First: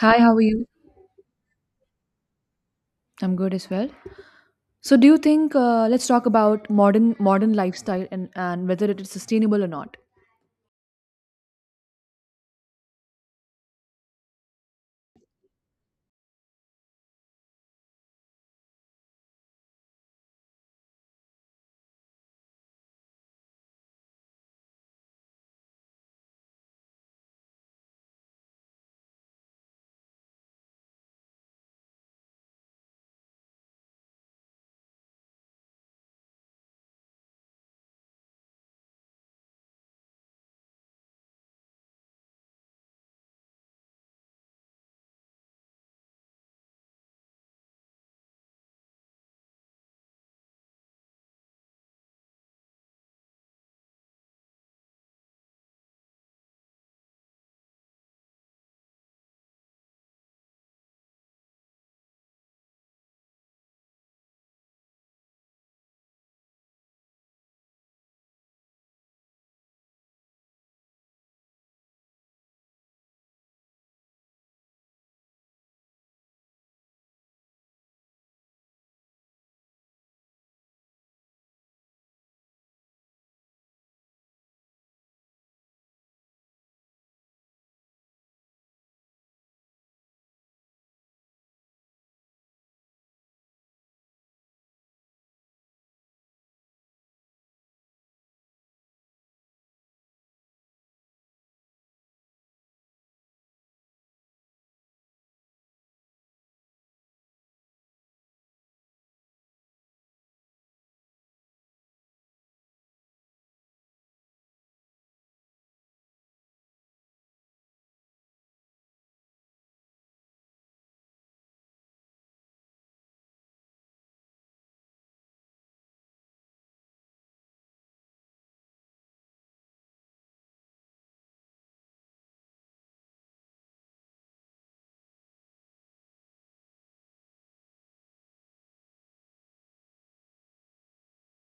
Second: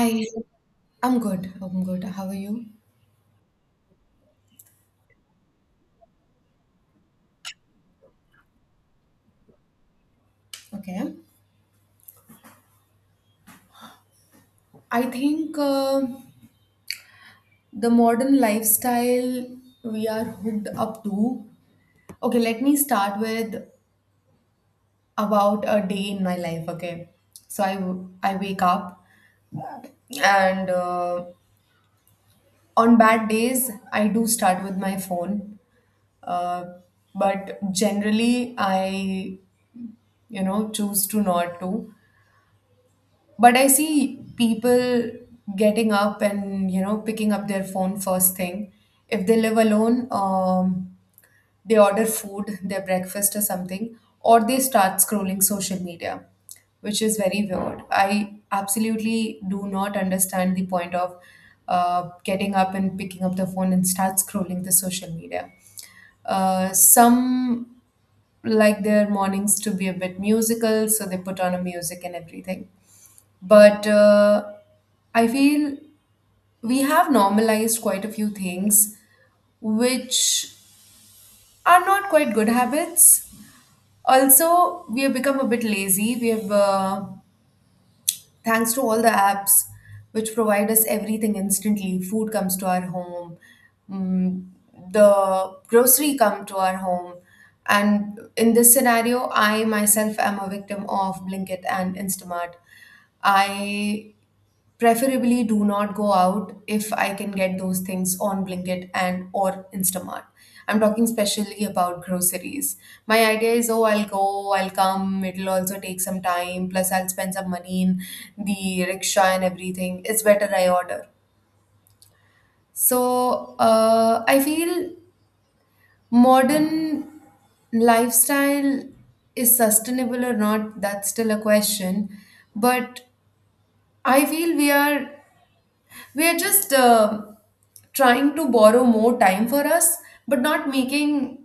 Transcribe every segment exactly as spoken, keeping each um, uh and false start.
Hi, how are you? I'm good. I'm good. How are you? I'm good as well. So, do you think uh, let's talk about modern modern lifestyle and, and whether it is sustainable or not? Okay. I think uh, the modern lifestyle we are hooked up to. Okay, let me start with about a day in my life. Okay, so I w- I wake up and uh, on bad days I do start with my phone, uh, but generally I you know choose to not to. But I see people getting up and, you know, picking up their phone first thing. If they live alone, um, they order food, their breakfast or something, or they start scrolling social media, which is very weird. I absolutely do not understand the point of uh, getting up and picking up the phone and start scrolling the social media. Uh, some like their mornings to be a bit musical, so they put on a music and everything but uh, I feel we have normalized quite a few things which are not quite good habits. Also, we have become a bit lazy. We have, uh, thanks to all the apps which provide us everything instantly, food comes to our home, mm, the grocery come to our home. And in this scenario, I myself am a victim of Blinkit and Instamart. I preferably do not go out if I can get those things on Blinkit and or Instamart. I'm talking specially about groceries. My idea is, oh, I'll go, I'll come, it'll also take some time, plus I'll spend some money in the rickshaw and everything. It's better I order. So uh, I feel modern lifestyle is sustainable or not, that's still a question. But I feel we are we are just uh, trying to borrow more time for us, but not making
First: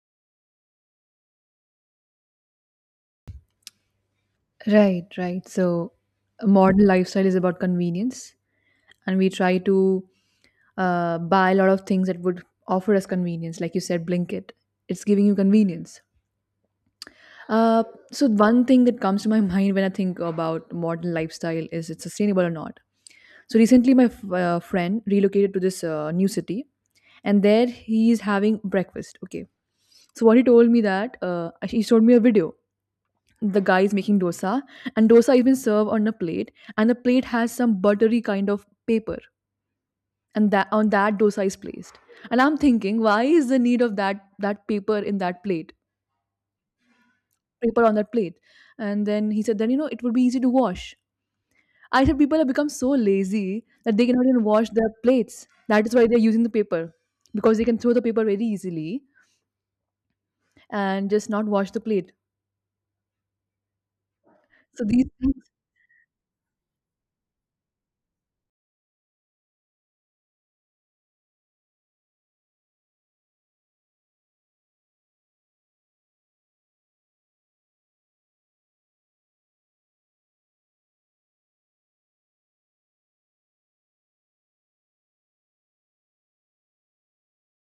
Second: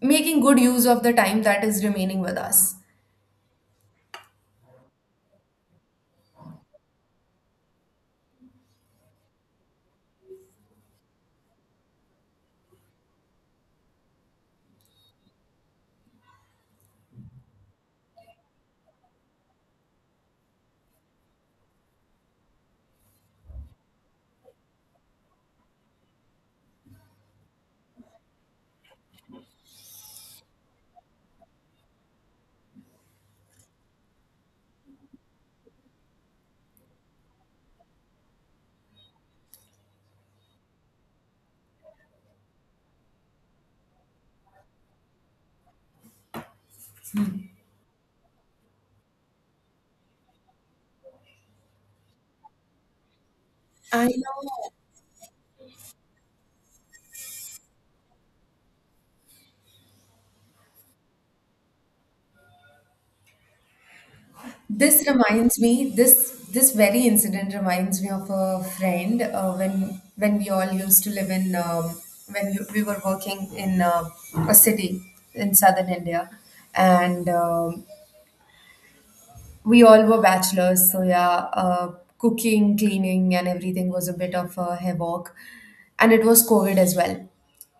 making good use of the time that is remaining with us. Right, right. So, a modern lifestyle is about convenience, and we try to uh, buy a lot of things that would offer us convenience. Like you said, Blinkit, it's giving you convenience. Uh, so, one thing that comes to my mind when I think about modern lifestyle is it's sustainable or not. So recently, my f- uh, friend relocated to this uh, new city, and there he is having breakfast. Okay, so what he told me that uh, he showed me a video. The guy is making dosa, and dosa has been served on a plate, and the plate has some buttery kind of paper, and that on that dosa is placed. And I'm thinking, why is the need of that that paper in that plate, paper on that plate? And then he said, then you know it would be easy to wash. I said people have become so lazy that I they cannot even wash know their plates. That is why they're using the paper because they can throw the paper very easily and just not wash the plate. So this these things. reminds me this this very incident reminds me of a friend uh, when when we all used to live in um, when you, we were working in uh, a city in southern India and um we all were bachelors, so yeah, uh, cooking, cleaning, and everything was a bit of a havoc. And it was COVID as well.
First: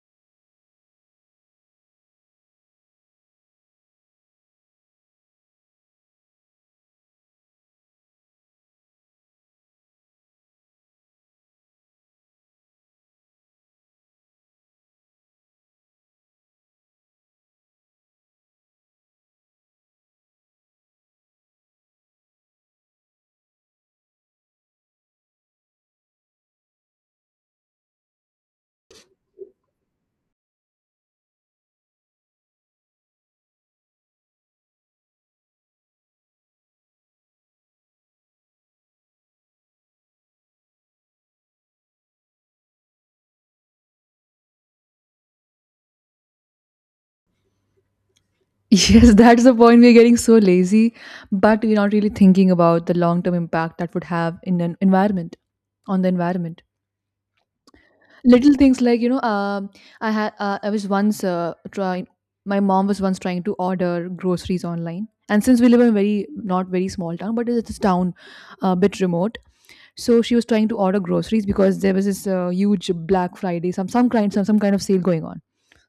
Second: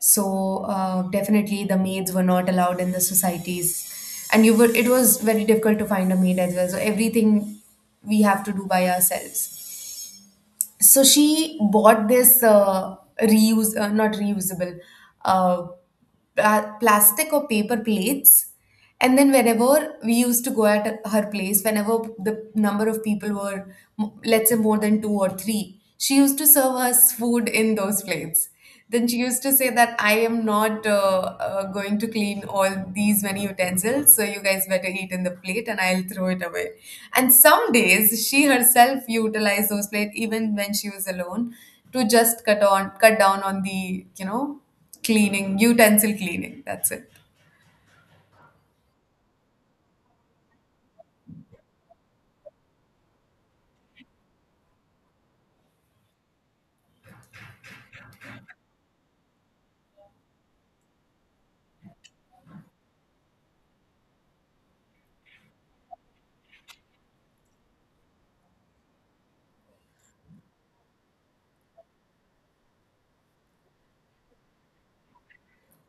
So uh, definitely the maids were not allowed in the societies. And you were, it was very difficult to find a maid as well. So everything we have to do by ourselves, so she bought this uh, reuse uh, not reusable uh, pla- plastic or paper plates, and then whenever we used to go at her place whenever the number of people were m- let's say more than two or three, she used to serve us food in those plates. Then she used to say that I am not uh, uh, going to clean all these many utensils, so you guys better eat in the plate and I'll throw it away. And some days she herself utilized those plates even when she was alone to just cut on cut down on the, you know cleaning utensil cleaning. That's it. Yes, that's the point. We're getting so lazy, but we're not really thinking about the long-term impact that would have in an environment, on the environment. Little things like you know, um, I had uh, I was once uh, trying. My mom was once trying to order groceries online, and since we live in a very not very small town, but it's a town, a bit remote. So she was trying to order groceries because there was this uh, huge Black Friday, some some kind some some kind of sale going on.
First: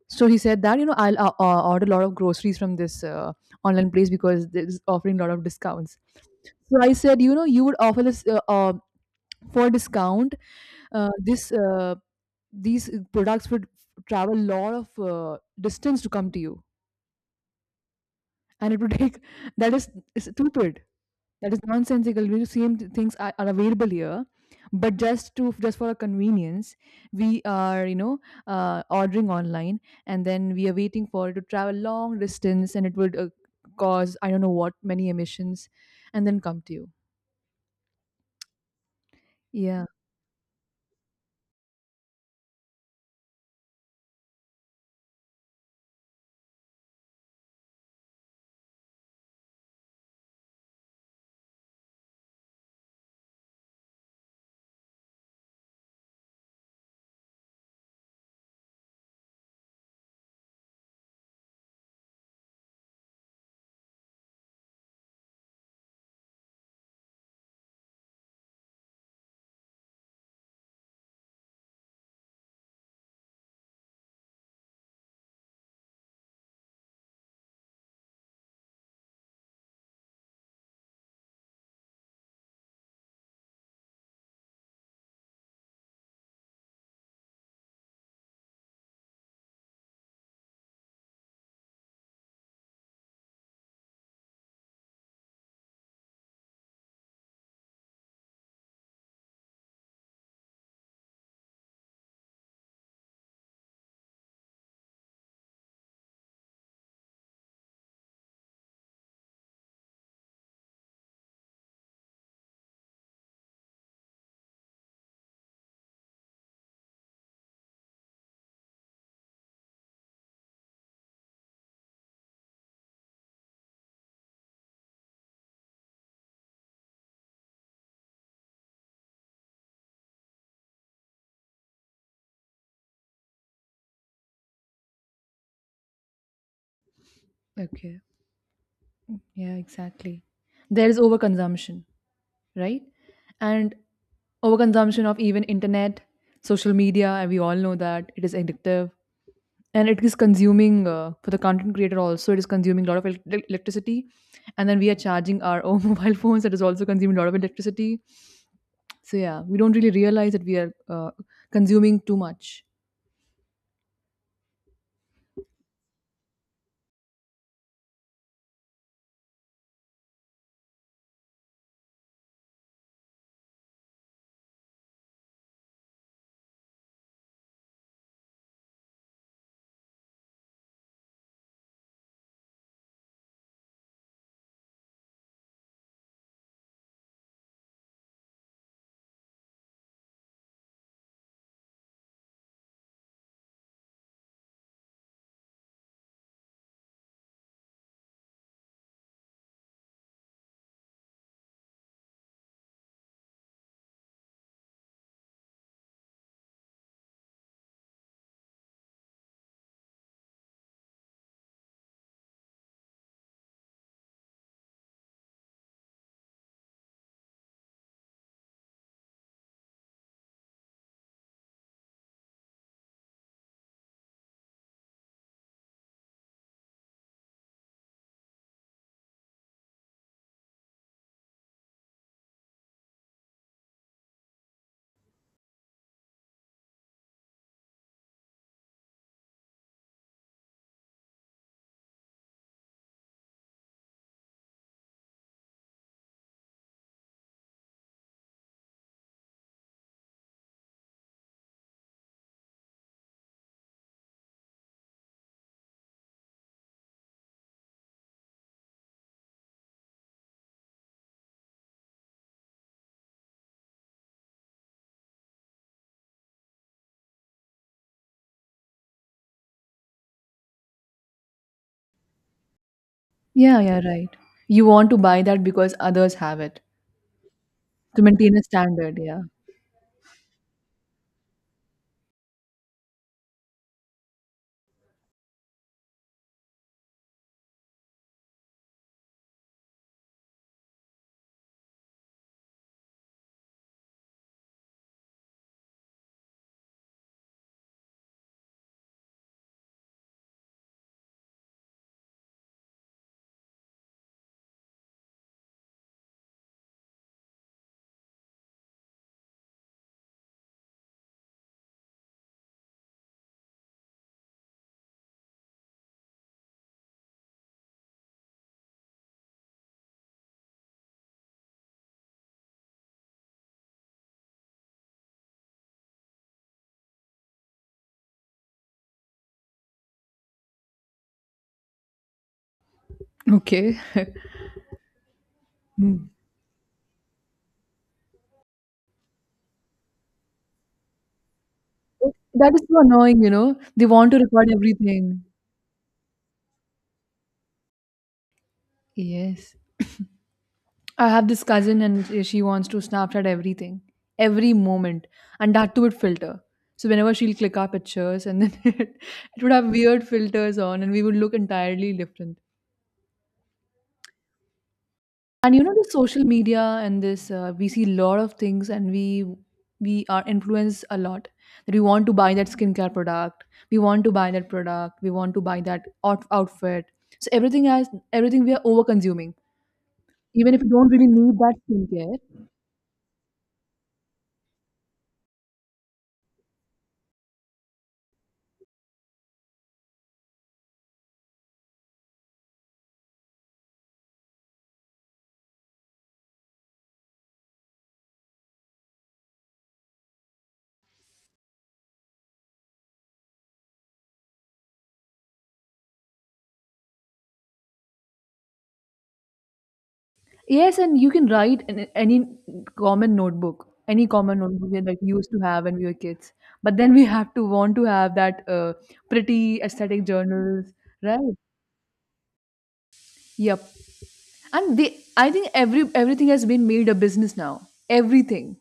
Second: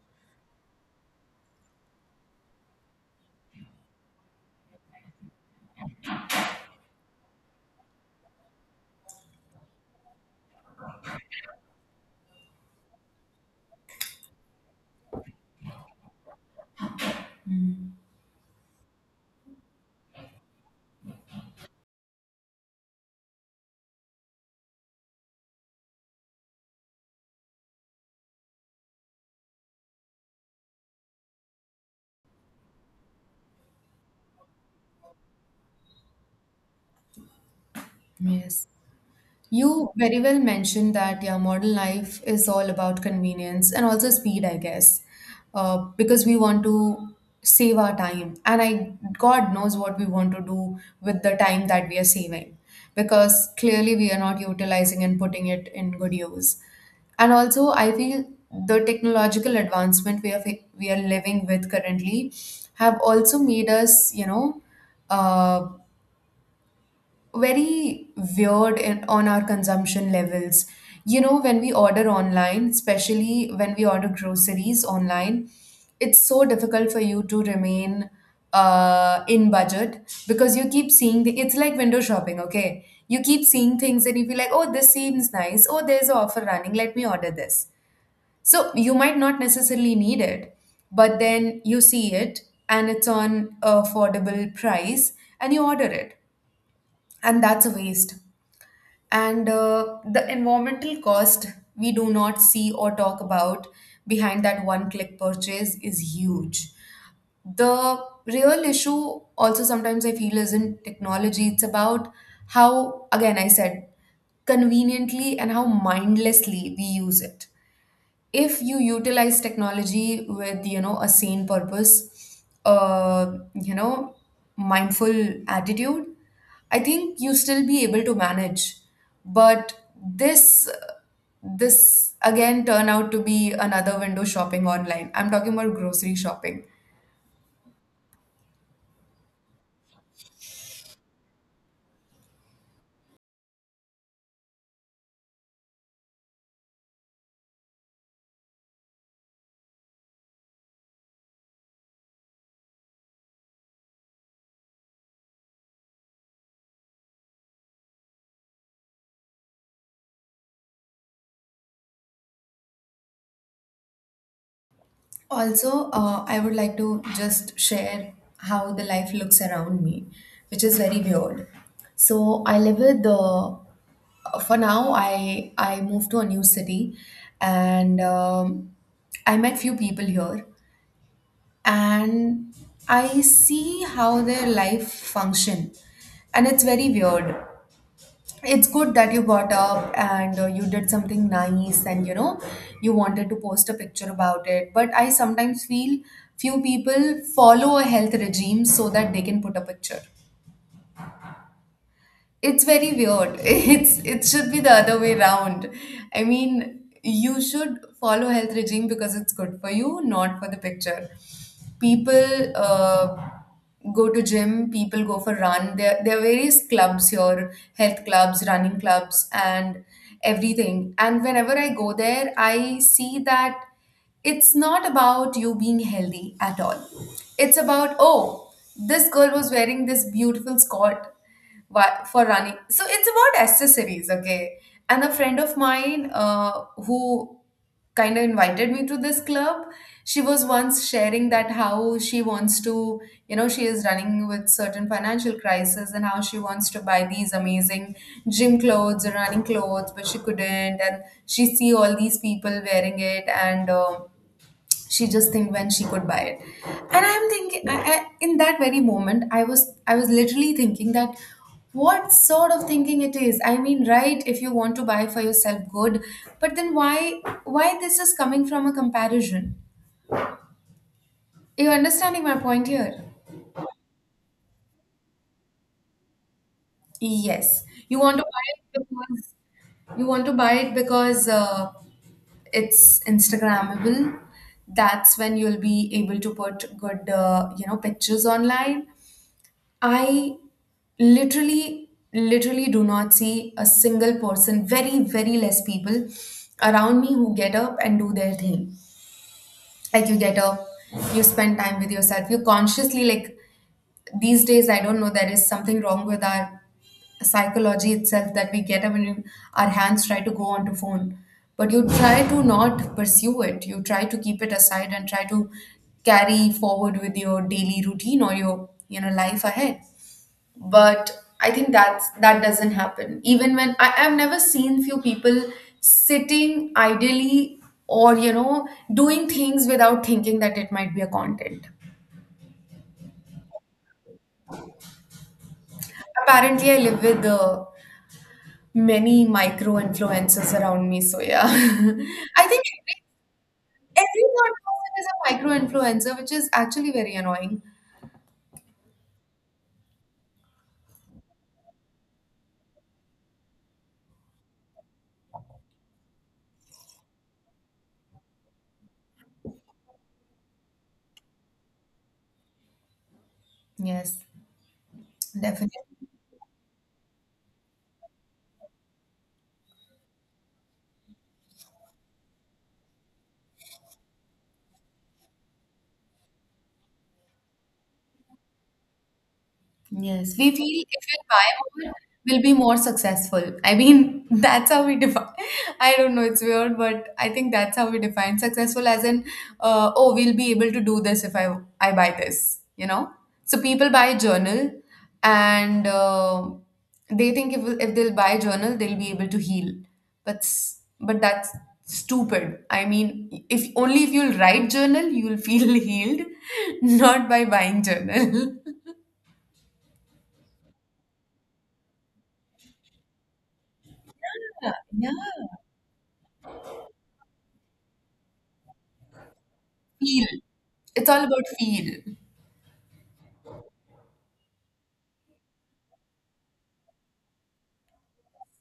So he said that you know I'll uh, uh, order a lot of groceries from this uh, online place because it's offering a lot of discounts. So I said you know you would offer this uh, uh, for discount, uh, this uh, these products would travel a lot of uh, distance to come to you, and it would take that is, is stupid, that is nonsensical. We same th- things are, are available here, but just to just for a convenience we are you know uh, ordering online, and then we are waiting for it to travel long distance, and it would uh, cause, I don't know what, many emissions, and then come to you. Yes. Yeah. You very well mentioned that yeah, modern life is all about convenience and also speed, I guess, uh, because we want to save our time, and I God knows what we want to do with the time that we are saving, because clearly we are not utilizing and putting it in good use, and also I feel the technological advancement we are fa- we are living with currently have also made us, you know. Uh, Very weird in, on our consumption levels. You know, when we order online, especially when we order groceries online, it's so difficult for you to remain uh, in budget because you keep seeing the, it's like window shopping, okay? You keep seeing things and you feel like, oh, this seems nice. Oh, there's an offer running. Let me order this. So you might not necessarily need it, but then you see it and it's on affordable price and you order it. And that's a waste, and uh, the environmental cost we do not see or talk about behind that one click purchase is huge. The real issue, also, sometimes I feel, isn't technology, it's about how, again, I said, conveniently and how mindlessly we use it. If you utilize technology with you know a sane purpose, uh you know mindful attitude, I think you still be able to manage. But this this again turn out to be another window shopping online, I'm talking about grocery shopping. Okay, yeah, exactly, there is overconsumption, right? And overconsumption of even internet, social media, and we all know that it is addictive, and it is consuming, uh, for the content creator also, it is consuming a lot of el- el- electricity, and then we are charging our own mobile phones, that is also consuming a lot of electricity. So yeah, we don't really realize that we are uh, consuming too much. Also, uh, I would like to just share how the life looks around me, which is very weird. So I live with the. For now, I I moved to a new city, and um, I met few people here, and I see how their life function, and it's very weird. It's good that you got up and uh, you did something nice and, you know you wanted to post a picture about it, but I sometimes feel few people follow a health regime so that they can put a picture. It's very weird. It's it should be the other way round. I mean, you should follow health regime because it's good for you, not for the picture. People uh, go to gym, people go for run. There there are various clubs here, health clubs, running clubs, and everything. And whenever I go there, I see that it's not about you being healthy at all. It's about, oh, this girl was wearing this beautiful skirt why, for running. So it's about accessories, okay? And a friend of mine uh, who kind of invited me to this club, she was once sharing that how she wants to, you know, she is running with certain financial crisis and how she wants to buy these amazing gym clothes, or running clothes, but she couldn't. And she see all these people wearing it and. Uh, she just think when she could buy it, and I'm thinking I, I, in that very moment i was I was literally thinking that what sort of thinking it is. I mean right, if you want to buy for yourself good, but then why why this is coming from a comparison? Are you understanding my point here? Yeah, yeah, right, you want to buy that because others have it, Yes, you to want to maintain a buy it standard. Yeah. because you want to buy it because uh, it's instagrammable. That's when you'll be able to put good uh, you know pictures online. I literally literally do not see a single person, very very less people around me who get up and do their thing. Like you get up, you spend time with yourself, you consciously, like, these days I don't know there is something wrong with our psychology itself that we get up and you- our hands try to go onto phone, but you try to not pursue it, you try to keep it aside and try to carry forward with your daily routine or your, you know life ahead. But I think that's that doesn't happen. Even when I, I've never seen few people sitting idly or, you know doing things without thinking that it might be a content. Okay. Hmm. Apparently I live with uh, many micro influencers around me, so yeah. I That is think so annoying, every, you know they want to every record third person everything. is a micro influencer, which is actually very annoying. Yes. I have this cousin and uh, she wants to Snapchat everything, every moment, and that too with filter. So whenever she'll click our pictures, and then it, it would have weird filters on, and we would look entirely different. Yes, And you know, the definitely. social media and this, uh, we see a lot of things, and we we are influenced a lot. That we want to buy that skincare product, we want to buy that product, we want to buy that out- outfit. So everything has everything we are over consuming, Yes, we even if you feel don't if really we need that buy more, skincare. we'll be more successful. I mean, that's how we define. I don't know, it's weird, but I think that's how we define successful as in, uh, oh, we'll be able to do this if I I buy this, you know? So people buy a journal and uh, they think if if they'll buy a journal, they'll be able to heal. But s- but that's stupid. I mean, if only if you'll write journal, you'll feel healed, not by buying journal. Yes, and you can write in any common notebook, any common notebook that, like, we used to have when we were kids. But then we have to want to have that uh, pretty aesthetic Feel. journals, It's right? all about feel. Yep. And they, I think every everything has been made a business now. Everything.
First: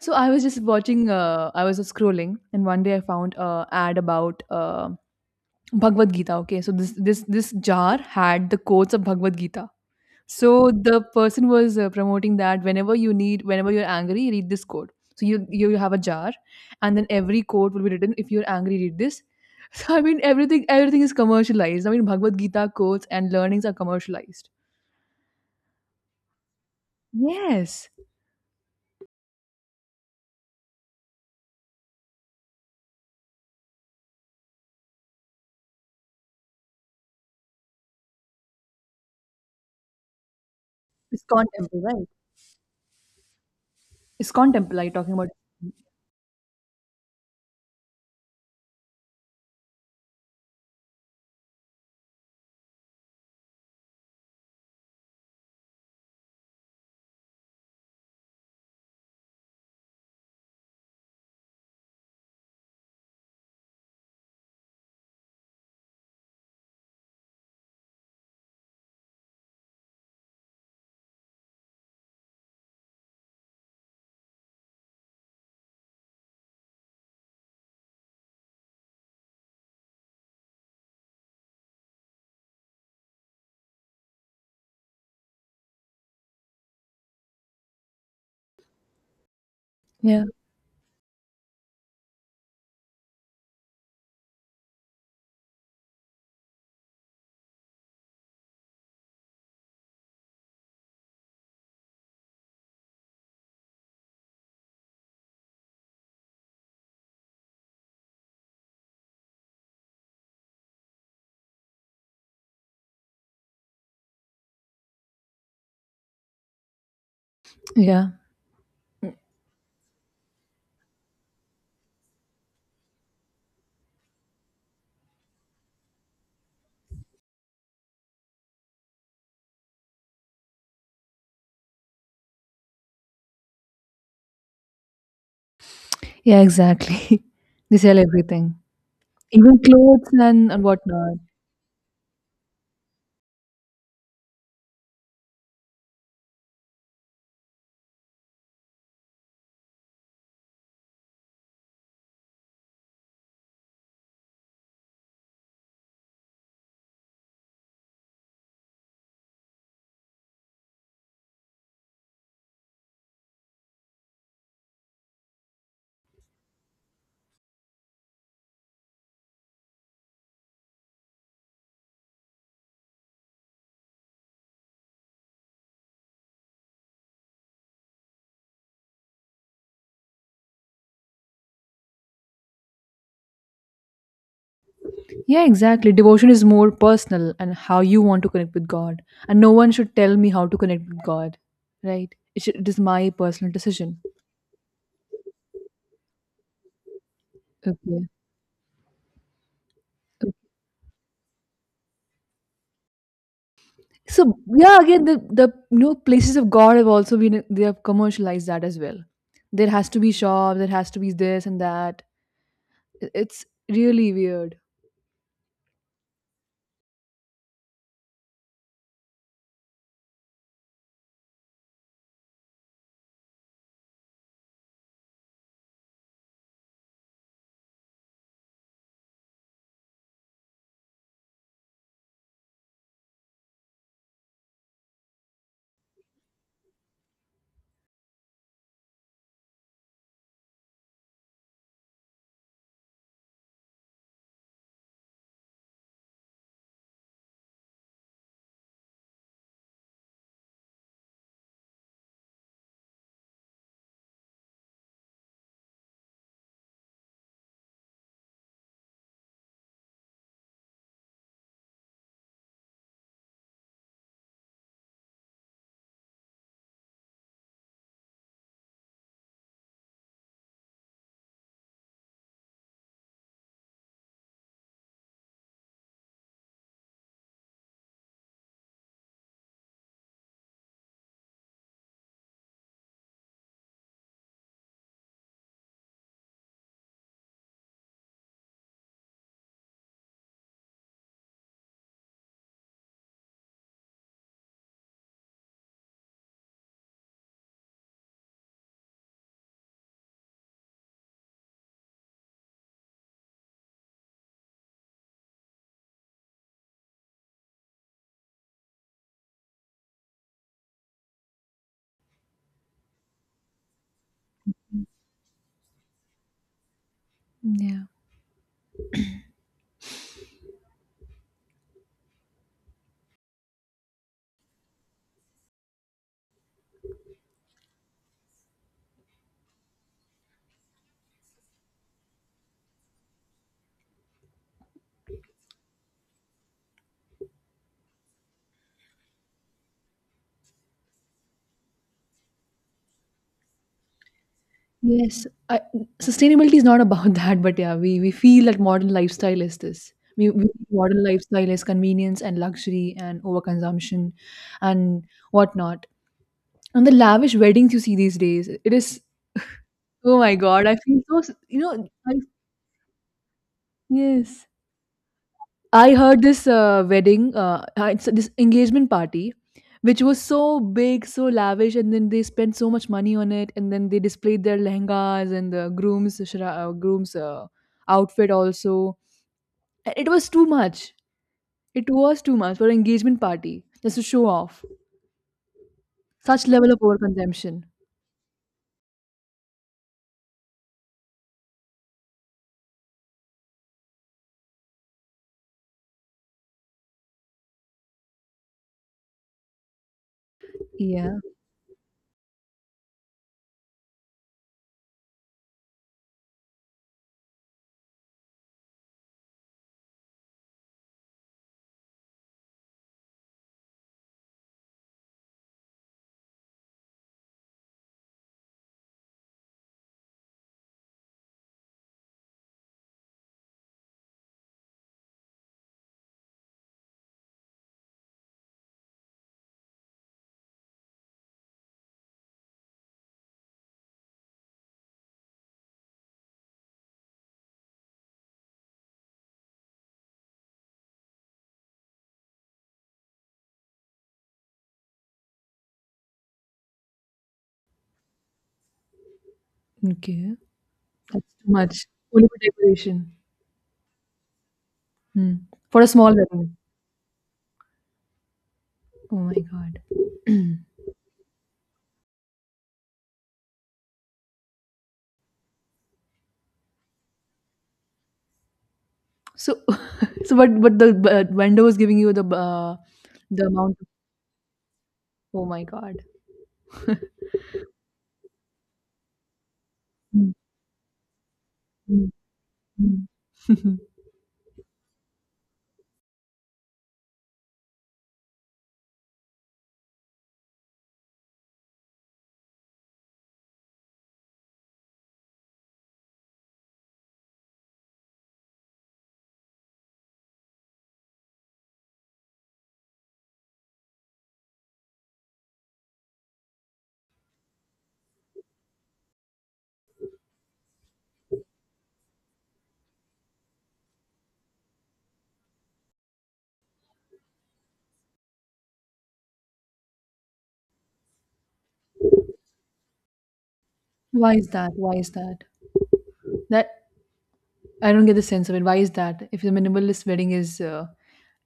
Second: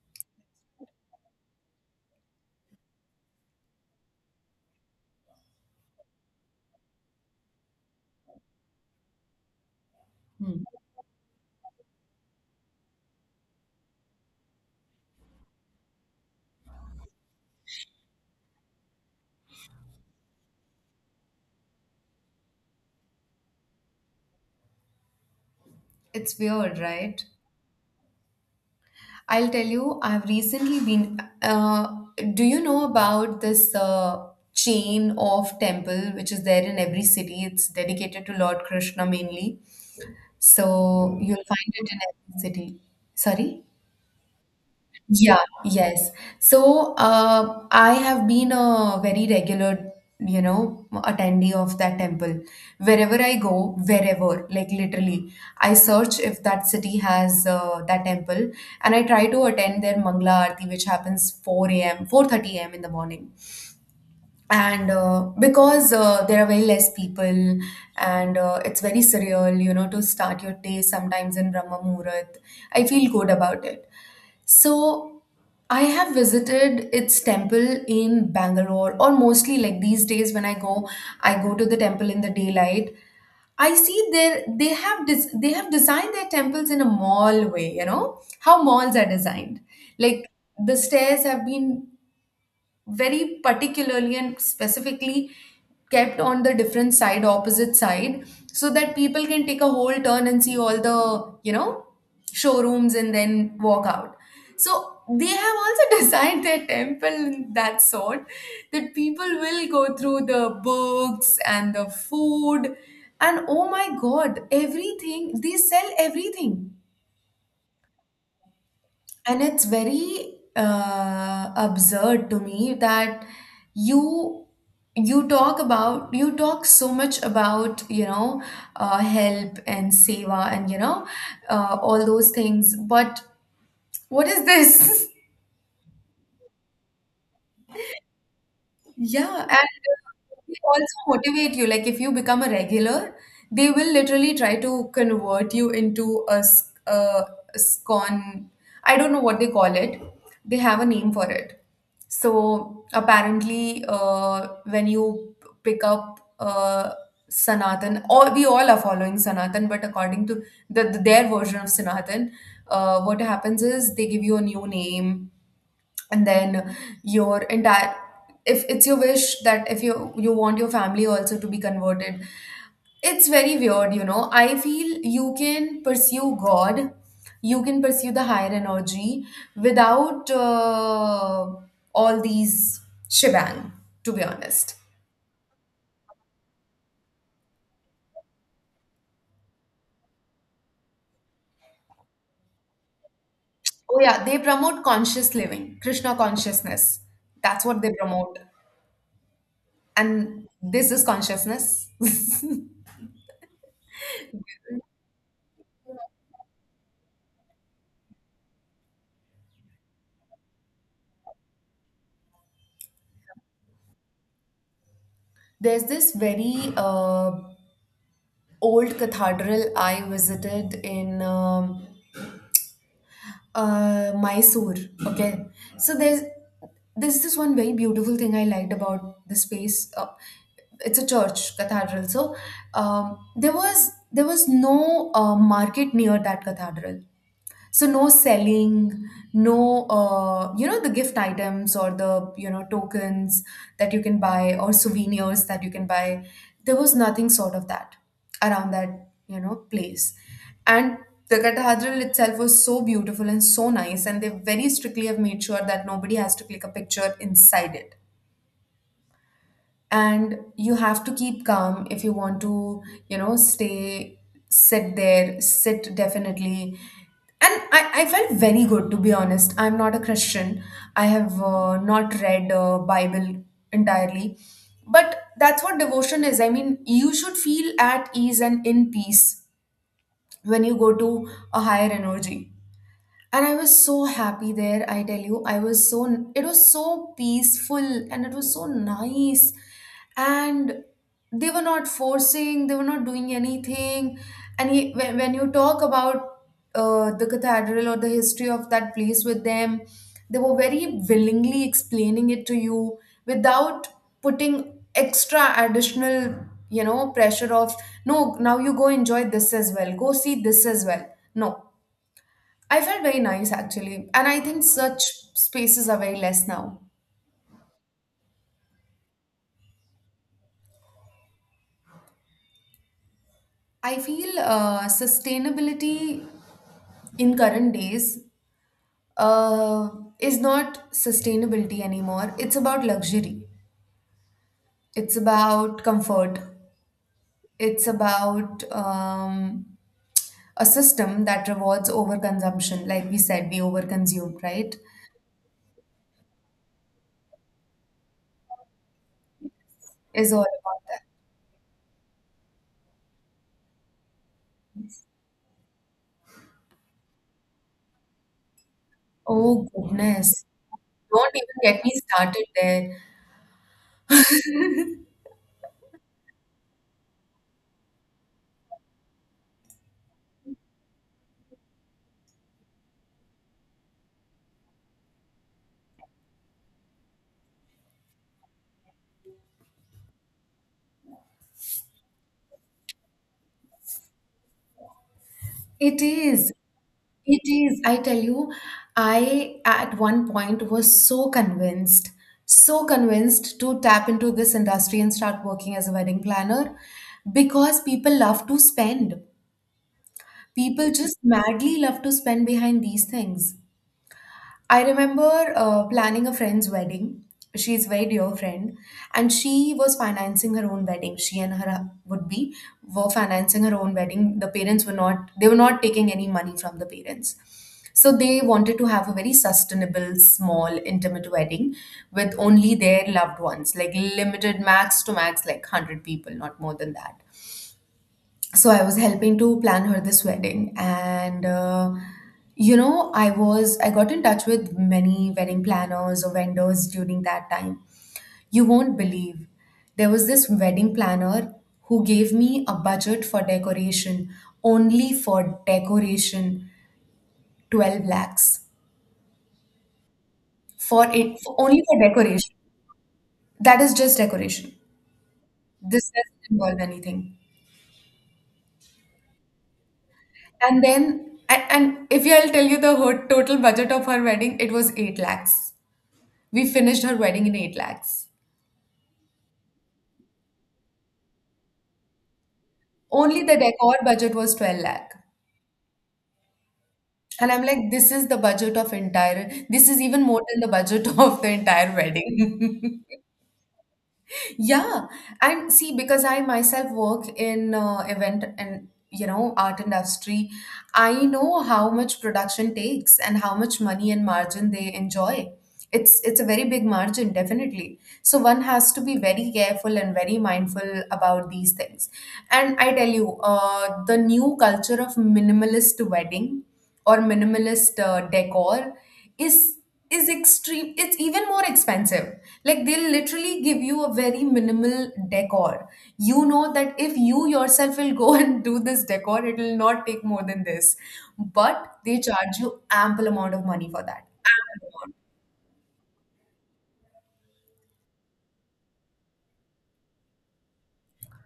So I was just watching. Uh, I was just scrolling, and one day I found a ad about uh, Bhagavad Gita. Okay, so this this this jar had the quotes of Bhagavad Gita. Hmm. So the person was uh, promoting that whenever you need, whenever you're angry, read this quote. So you you have a jar, and then every quote will be written. If you're angry, read this. So I mean, everything everything is commercialized. I mean, Bhagavad Gita quotes and learnings are commercialized. It's weird, right? Yes, I'll tell you, I've recently been. Uh, do you know about this uh, chain of temple which is there in every city? It's dedicated to Lord Krishna mainly. So Hmm. it's you'll find contemporary, it in right? every city. Sorry? It's contemporary. Talking about, Yeah, yes. So, uh, I have been a very regular, you know, attendee of that temple. Wherever I go, wherever, like literally, I search if that city has uh, that temple, and I try to attend their Mangla Aarti, which happens four a m, four thirty a m in the morning, and uh, because uh, there are very less people and uh, it's very surreal, you know to start your day sometimes in brahma muhurat. I feel good about it. So I have visited its temple in Bangalore, or mostly like these days when I go, I go to the temple in the daylight. I see there they have des- they have designed their temples in a mall way, you know how malls are designed. Like yeah, the stairs have been very particularly and specifically kept on the different side, opposite side, so that people can take a whole turn and see all the, you know, showrooms and then walk out. So they have also designed their temple in that sort that people will go through the books and the food and, oh my god, everything, they sell everything. yeah, And it's very uh, absurd to me that you you talk about, you talk so much about, you know uh, help and seva and you know uh, all those things, but what is this? yeah, exactly. They sell everything, Yeah, and even clothes uh, and they and also whatnot. motivate you. Like, if you become a regular, they will literally try to convert you into a, s- a scon. I don't know what they call it. They have a name for it. So apparently, uh, when you pick up uh, Sanatan, or we all are following Sanatan, but according to the, the- their version of Sanatan, uh, what happens is they give you a new name, and then your entire, if it's your wish, that if you you want your family also to be converted. It's very weird, you know, I feel you can pursue god, you can pursue the higher energy without uh, all these shebang, to be honest. Yeah, exactly. Devotion is more personal, and how you want to connect with God. And no one should tell me how to connect with God, right? It, should, it is my personal Oh decision. yeah, they promote conscious living, Krishna consciousness, that's what they Okay. promote. And this is consciousness. So yeah, again, the the you know places of God, have also been they have commercialized that as well. There has to be shops. There has to be this and that. I- It's really weird. There's this very uh, old cathedral I visited in um, uh, Mysore. Okay, so there's there's this one very beautiful thing I liked about this place. Uh, it's a church cathedral. So um, there was there was no uh, market near that cathedral, so no selling, no uh, you know, the gift items or the, you know, tokens that you can buy or souvenirs that you can buy. There was nothing sort of that around that, you know, place. And the cathedral itself was so beautiful and so nice, and they very strictly have made sure that nobody has to click a picture inside it, and you have to keep calm if you want to, you know, stay, sit there, sit, definitely. And I, I felt very good, to be honest. I'm not a Christian. I have uh, not read uh, Bible entirely, but that's what devotion is. I mean, you should feel at ease and in peace when you go to a higher energy. And I was so happy there, I tell you, I was so, it was so peaceful, and it was so nice. And they were not forcing, they were not doing anything. And he, when, when you talk about uh, the cathedral or the history of that place with them, they were very willingly explaining it to you without putting extra, additional, you know, pressure of, no, now you go enjoy this as well, go see this as well. No. I felt very nice, actually, and I think such spaces are very less now. Yeah. I feel uh, sustainability in current days uh, is not sustainability anymore. It's about luxury. It's about comfort. It's about um, a system that rewards overconsumption. Like we said, we overconsume, right? Yes, I, sustainability is not about that, but yeah, we, we feel that modern lifestyle is this. We, Is all we about that. modern lifestyle is convenience and luxury and overconsumption and whatnot. And the lavish weddings you see these days, it is, Oh oh my goodness! God, I feel so, s- Don't you even get know, me I, started there. yes. I heard this uh, wedding, uh, uh, it's this engagement party, which was so big, so lavish, and then they spent so much money on it, and then they displayed their lehengas and the groom's shra- uh, groom's uh, outfit also. And it was too much. It was too much for an engagement party, just to show off. It Such is. level of It overconsumption. is. I tell you, I at one point was so convinced, so convinced to tap into this industry and start working as a wedding planner, because people love to spend. People Yeah. just madly love to spend behind these things. I remember uh, planning a friend's wedding. She's a very dear friend, and she was financing her own wedding. She and her hu- would be were financing her own wedding. The parents were not; they were not taking any money from the parents. So they wanted to have a very sustainable, small, intimate wedding with only their loved ones, like limited, max to max, like hundred people, not more than that. So I was helping to plan her this wedding, and uh, you know, i was i got in touch with many wedding planners or vendors during that time. You won't believe, there was this wedding planner who gave me a budget for decoration, only for decoration, twelve lakhs, Okay. for That's it, too for, only much. for Only for decoration. decoration. That is just decoration, Hmm. For a this small doesn't wedding. involve anything. Oh my god. And then, and, and if I'll tell you the whole total budget of her wedding, it was eight lakhs. We finished her wedding in eight lakhs. So So, but but the but vendor was giving you the uh, Only the the amount. decor budget was twelve lakh. Oh my god. And I'm like, this is the budget of entire, this is even Mm, more than the budget of the entire mm, wedding. mm. Yeah, and see, because I myself work in uh, event and, you know, art industry, I know how much production takes and how much money and margin they enjoy. It's it's a very big margin, definitely. So one has to be very careful and very mindful about these things. And I tell you, uh, the new culture of minimalist wedding or minimalist uh, decor is is extreme, it's even more expensive. Like, they'll literally give you a very minimal decor, you know, that if you yourself will go and do this decor, it will not take more than this, but they charge you ample amount of money for that, Why is that? Why ample is amount. that? That, I don't get the sense of it. Why is that? If the minimalist wedding is uh,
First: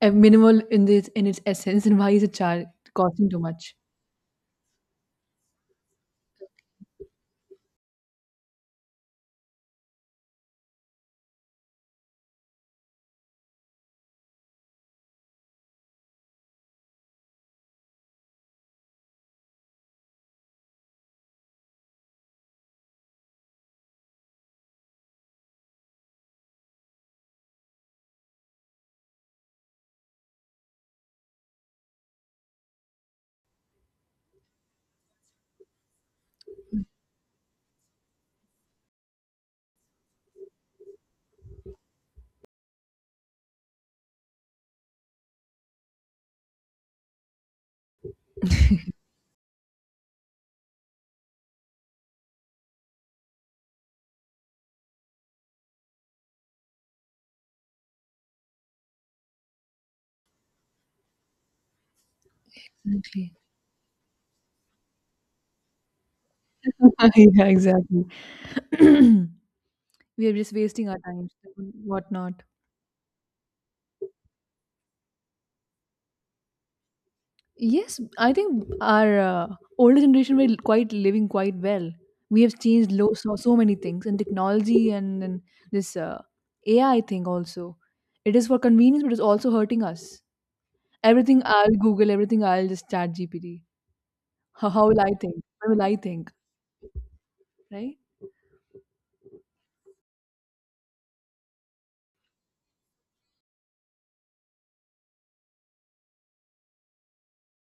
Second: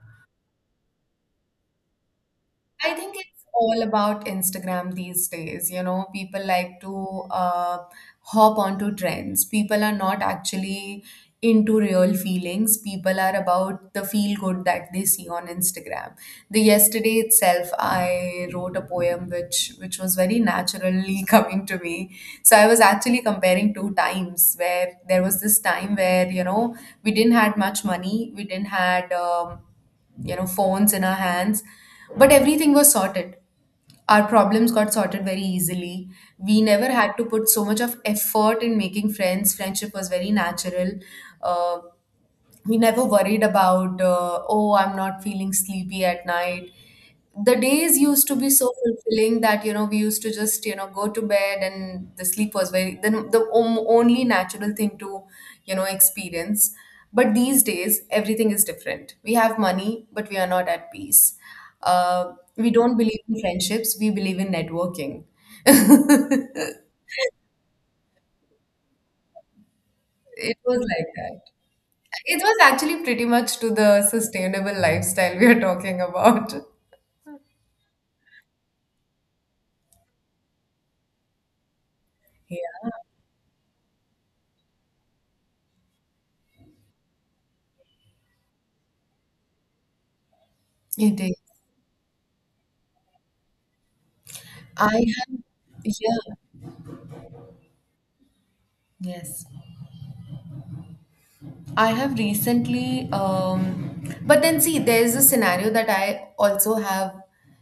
a minimal in this in its essence, then why is it char- I think costing too it's much? all about Instagram these days. You know, people like to uh, hop onto trends. People are not actually into real feelings. People are about the feel good that they see on Instagram. The yesterday itself, I wrote a poem which which was very naturally coming to me. So I was actually comparing two times where there was this time where, you know, we didn't had much money, we didn't had, um, you know, phones in our hands, but everything was sorted, our problems got sorted very easily. We never had to put so much of effort in making friends, friendship was very natural. uh, we never worried about uh, oh, I'm not feeling sleepy at night. The days used to be so fulfilling that, you know, we used to just, you know, go to bed, and the sleep was very then the om- only natural thing to, you know, experience. But these days everything is different, we have money but we are not at peace. Uh, we don't believe Exactly. in friendships, we believe in networking. Yeah, exactly. We are just It was wasting our like time. that. What not? It was actually pretty much to the sustainable lifestyle we are talking about. Yes, I think our uh, older generation were quite living quite well. We have Yeah, changed lo- so, so many things, and technology, and in this uh, A I thing also. It is for convenience, but it's also hurting us. it is. Everything I'll Google, everything I'll just chat G P T. How, how I will I think? have. What will I think? Yeah. Right? Yes. I have recently, um, but then see, there's a scenario that I also have.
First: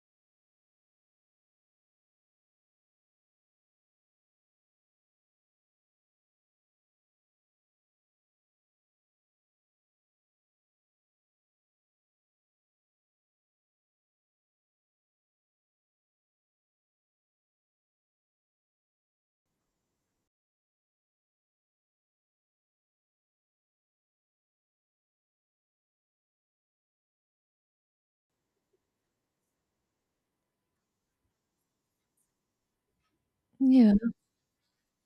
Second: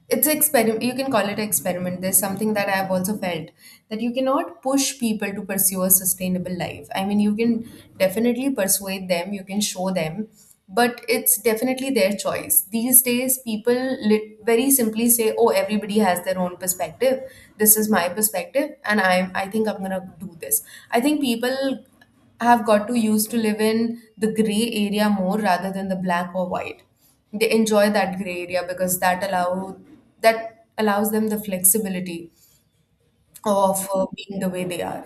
It's experiment. You can call it experiment. There's something that I've also felt that you cannot push people to pursue a sustainable life. I mean, you can definitely persuade them. You can show them, but it's definitely their choice. These days, people lit- very simply say, "Oh, everybody has their own perspective. This is my perspective, and I'm. I think I'm gonna do this." I think people have got to used to live in the gray area more rather than the black or white. They enjoy that gray area because that allow that allows them the flexibility of Yeah. uh, being the way they are.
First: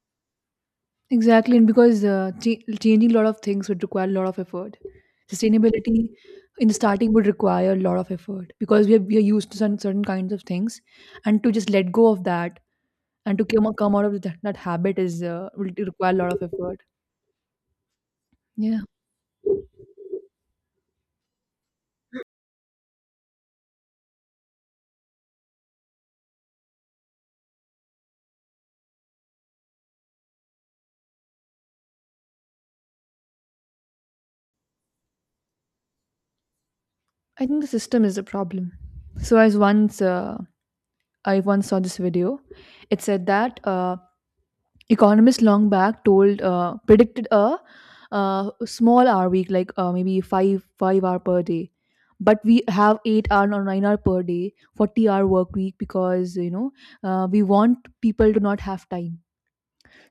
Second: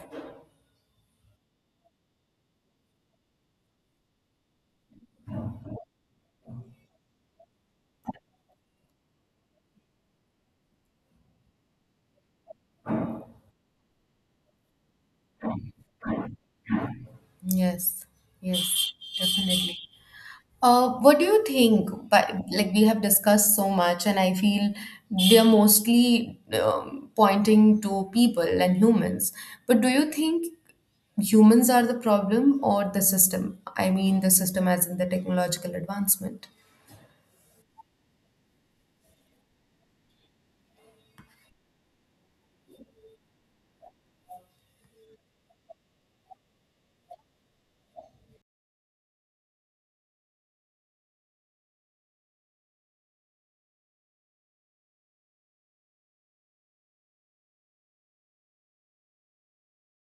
Exactly, and because uh, ch- changing a lot of things would require a lot of effort. Sustainability in the starting would require a lot of effort because we are, we are used to certain, certain kinds of things, and to just let go of that, and to come, come out of that, that habit is uh, will require a lot of effort. Yes, Yeah, yes, definitely. Uh, what do you think? But like we have discussed so much, and I feel they're mostly um, pointing to people and humans. But do you think humans are the problem or the system? I mean, the system as in the technological advancement. I think the system is the problem. So I was once uh, I once saw this video. It said that uh, economists long back told uh, predicted a uh, small hour week, like uh, maybe five five hour per day, but we have eight hour or nine hour per day, forty hour work week, because you know uh, we want people to not have time.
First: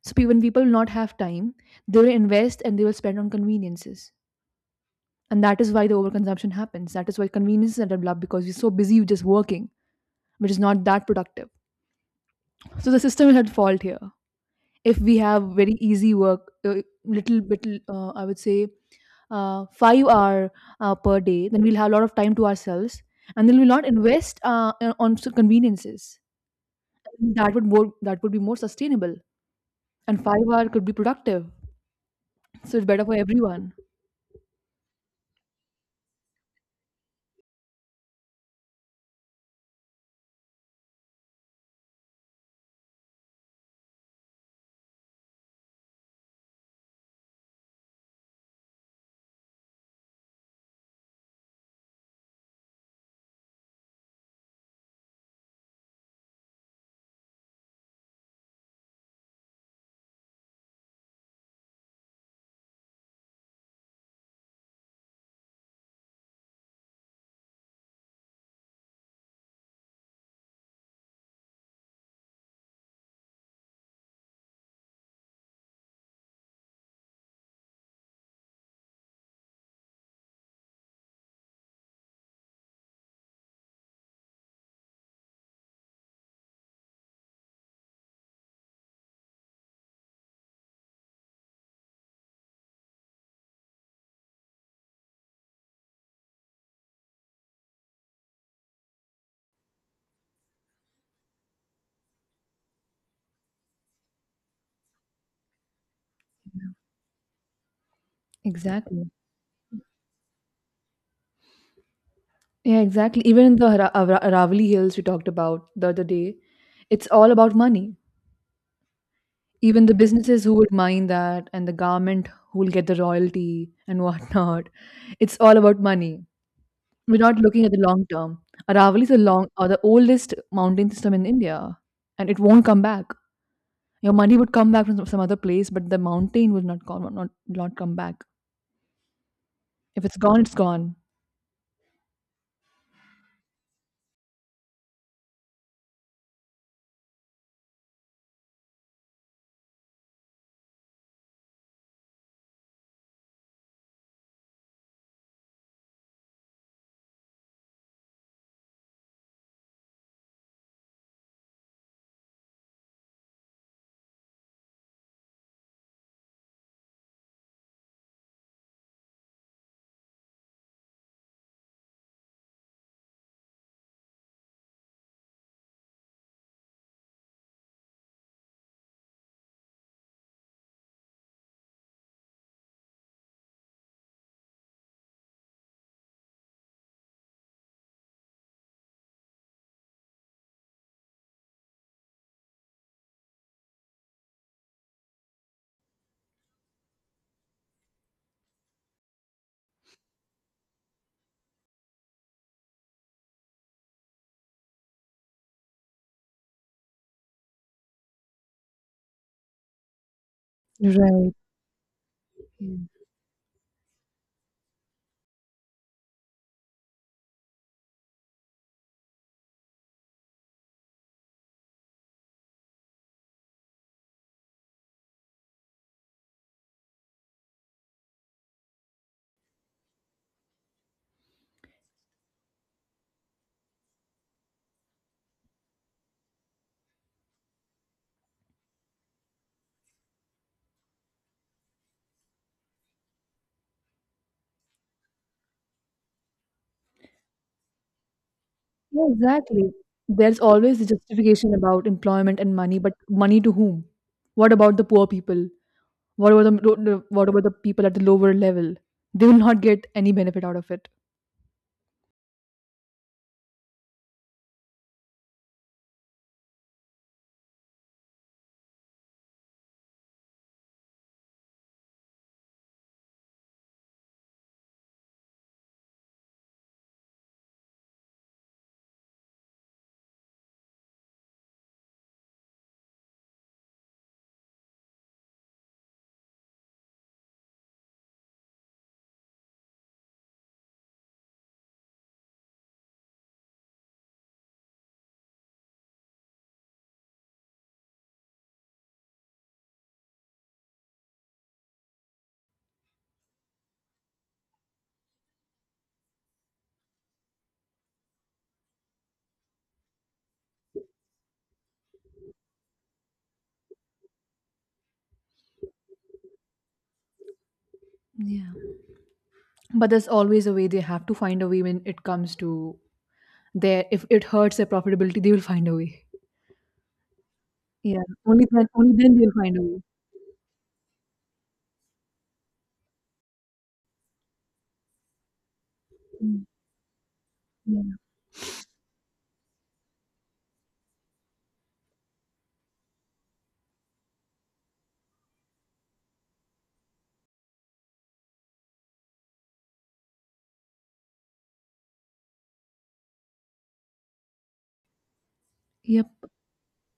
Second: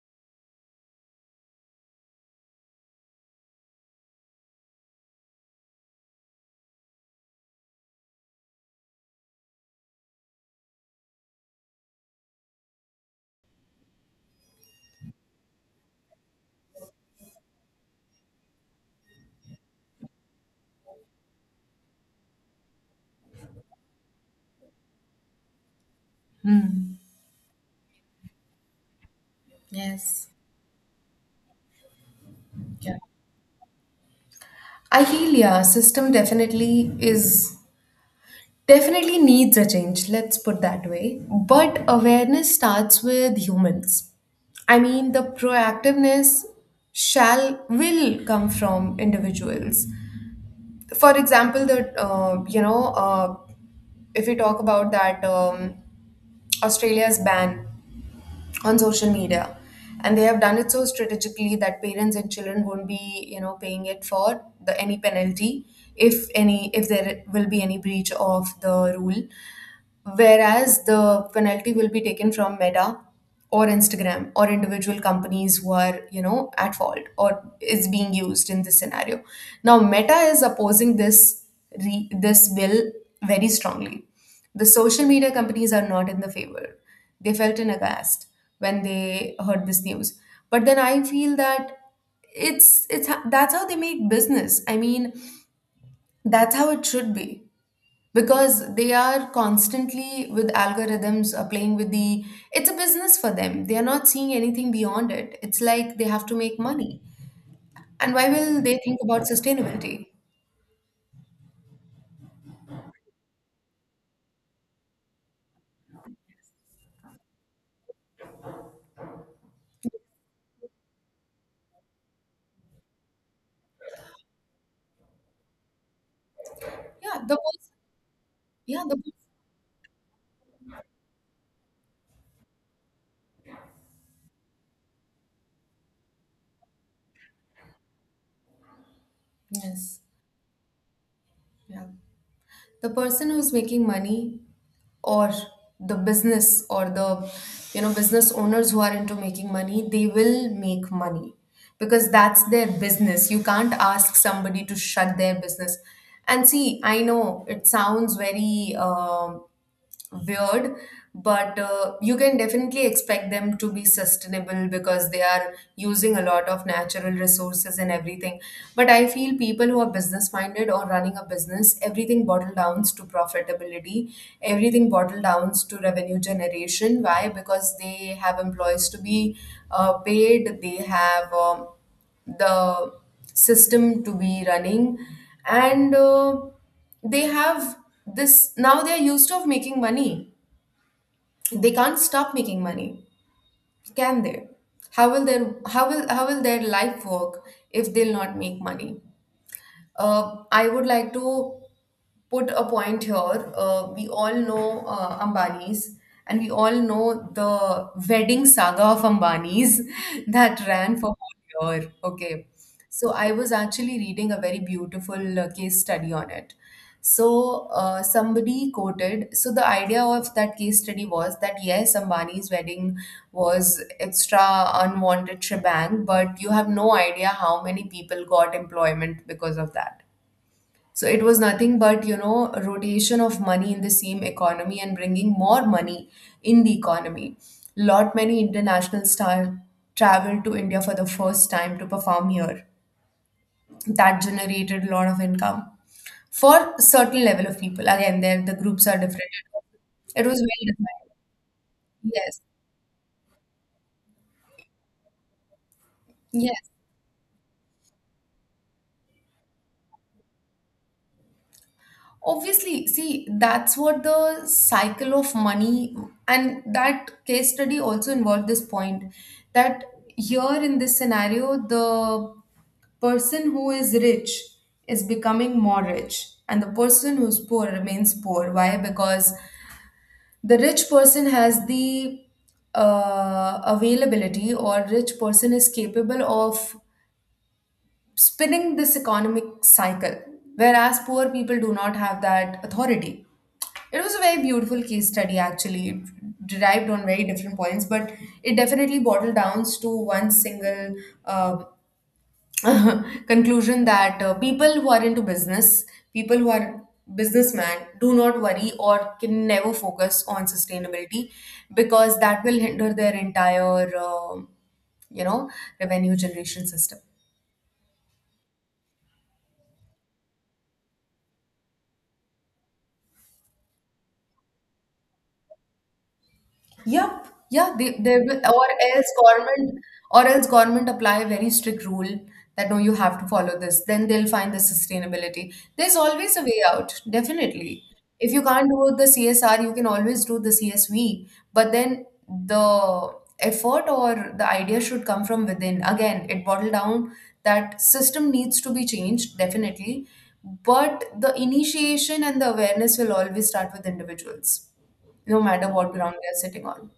So pe- when people will not have time, they will invest and they will spend on conveniences, and that is why the overconsumption happens, that is why conveniences are developed, because we're so busy with just working, which is not that productive. So the system is at fault here. If we have very easy work, uh, little bit, uh, I would say, uh, five hour uh, per day, then we'll have a lot of time to ourselves, and then we'll not invest uh, uh, on s- conveniences. Hmm. That would more that would be more sustainable, and Yes. five hour could be productive, so it's Yeah. better for everyone. I feel, yeah, system definitely is, definitely needs a change, let's put that way. But awareness starts with humans. I mean, the proactiveness shall, will come from individuals. For example, the uh, you know uh, if we talk about that um, Australia's ban on social media, and they have done it so strategically that parents and children won't be, you know, paying it for the any penalty, if any, if there will be any breach of the rule, whereas the penalty will be taken from Meta or Instagram or individual companies who are, you know, at fault or is being used in this scenario. Now Meta is opposing this, re- this bill, very strongly. The social media companies are not in the favor. They felt in aghast when they heard this news. But then I feel that it's it's that's how they make business. I mean, that's how it should be, because they are constantly with algorithms are playing with the, it's a business for them, they are not seeing anything beyond it. It's like they have to make money, and why will they think Exactly. about sustainability? Yeah, exactly. Even in the Ara- Ara- Aravali Hills we talked about the other day, it's all about money. Even the businesses who would mine that, and the government who will get the royalty and whatnot. It's all about money. Yeah, We're the not looking person. at the long term. Yeah, the. Aravali is the long or the oldest mountain system in India, and it won't come back. Your money would come back from some some other place, but the mountain will not come, not not come back. Yes. If it's gone, it's gone. Yeah, the person who's making money, or the business, or the, you know, business owners who are into making money, they will make money, because that's their business, you can't ask somebody to shut their business. And see, I know it sounds very um, weird, but uh, you can definitely expect them to be sustainable because they are using a lot of natural resources and everything. But I feel people who are business minded or running a business, everything bottle downs to profitability, everything bottle downs to revenue generation. Why? Because they have employees to be uh, paid, they have, um, the system to be running, and uh, they have this, now they are used of making money, they can't stop making money, can they? How will their how will how will their life work if they'll not make money? uh, I would like to put a point here. Uh, we all know uh, Ambani's, and we all know the wedding saga of Ambani's that ran for Right. one year. Okay. So I was actually reading a very beautiful uh, case study on it. So uh, somebody quoted. So the idea of that case study was that yes, Ambani's wedding was extra unwanted shebang, but you have no idea how many people got employment because of that. So it was nothing but, you know, rotation of money in the same economy and bringing more money in the economy. Lot many international stars traveled to India for the first time to perform here. That generated a lot of income for certain level of people. Again, there the groups are Yeah, different. exactly. It was There's well always a defined. justification about employment Yes. and money, but money to whom? What about the poor people? What about Yes. the the- what about the people at the lower level? They will not get any benefit out of it. Obviously, see, that's what the cycle of money, and that case study also involved this point, that here in this scenario, the person who is rich is becoming more rich and the person who's poor remains poor. Why? Because the rich person has the uh, availability, or rich person is capable of spinning this economic cycle, whereas poor people do not have that authority. It was a very beautiful case study, actually. It derived on very different points, but it definitely bottled down to one single uh, conclusion that uh, people who are into business, people who are businessmen, do not worry or can never focus on sustainability, because that will hinder their entire, um, you know, revenue generation system. Yeah. But there's always a way. They have to find a way when it comes to their. If it hurts their profitability, they will find a way. Yep. Yeah, they, Yeah. they will, Only or then, only else then they'll find a government, way. or else government apply a very strict rule that no, you have to follow this. Then they'll find the sustainability. There's always a way out, definitely. Yeah. If you can't do the C S R, you can always do the C S V. But then the effort or the idea should come from within. Again, it boiled down that system needs to be changed, definitely. But the initiation and the awareness will always start with individuals, no matter what Yep. ground they're sitting on.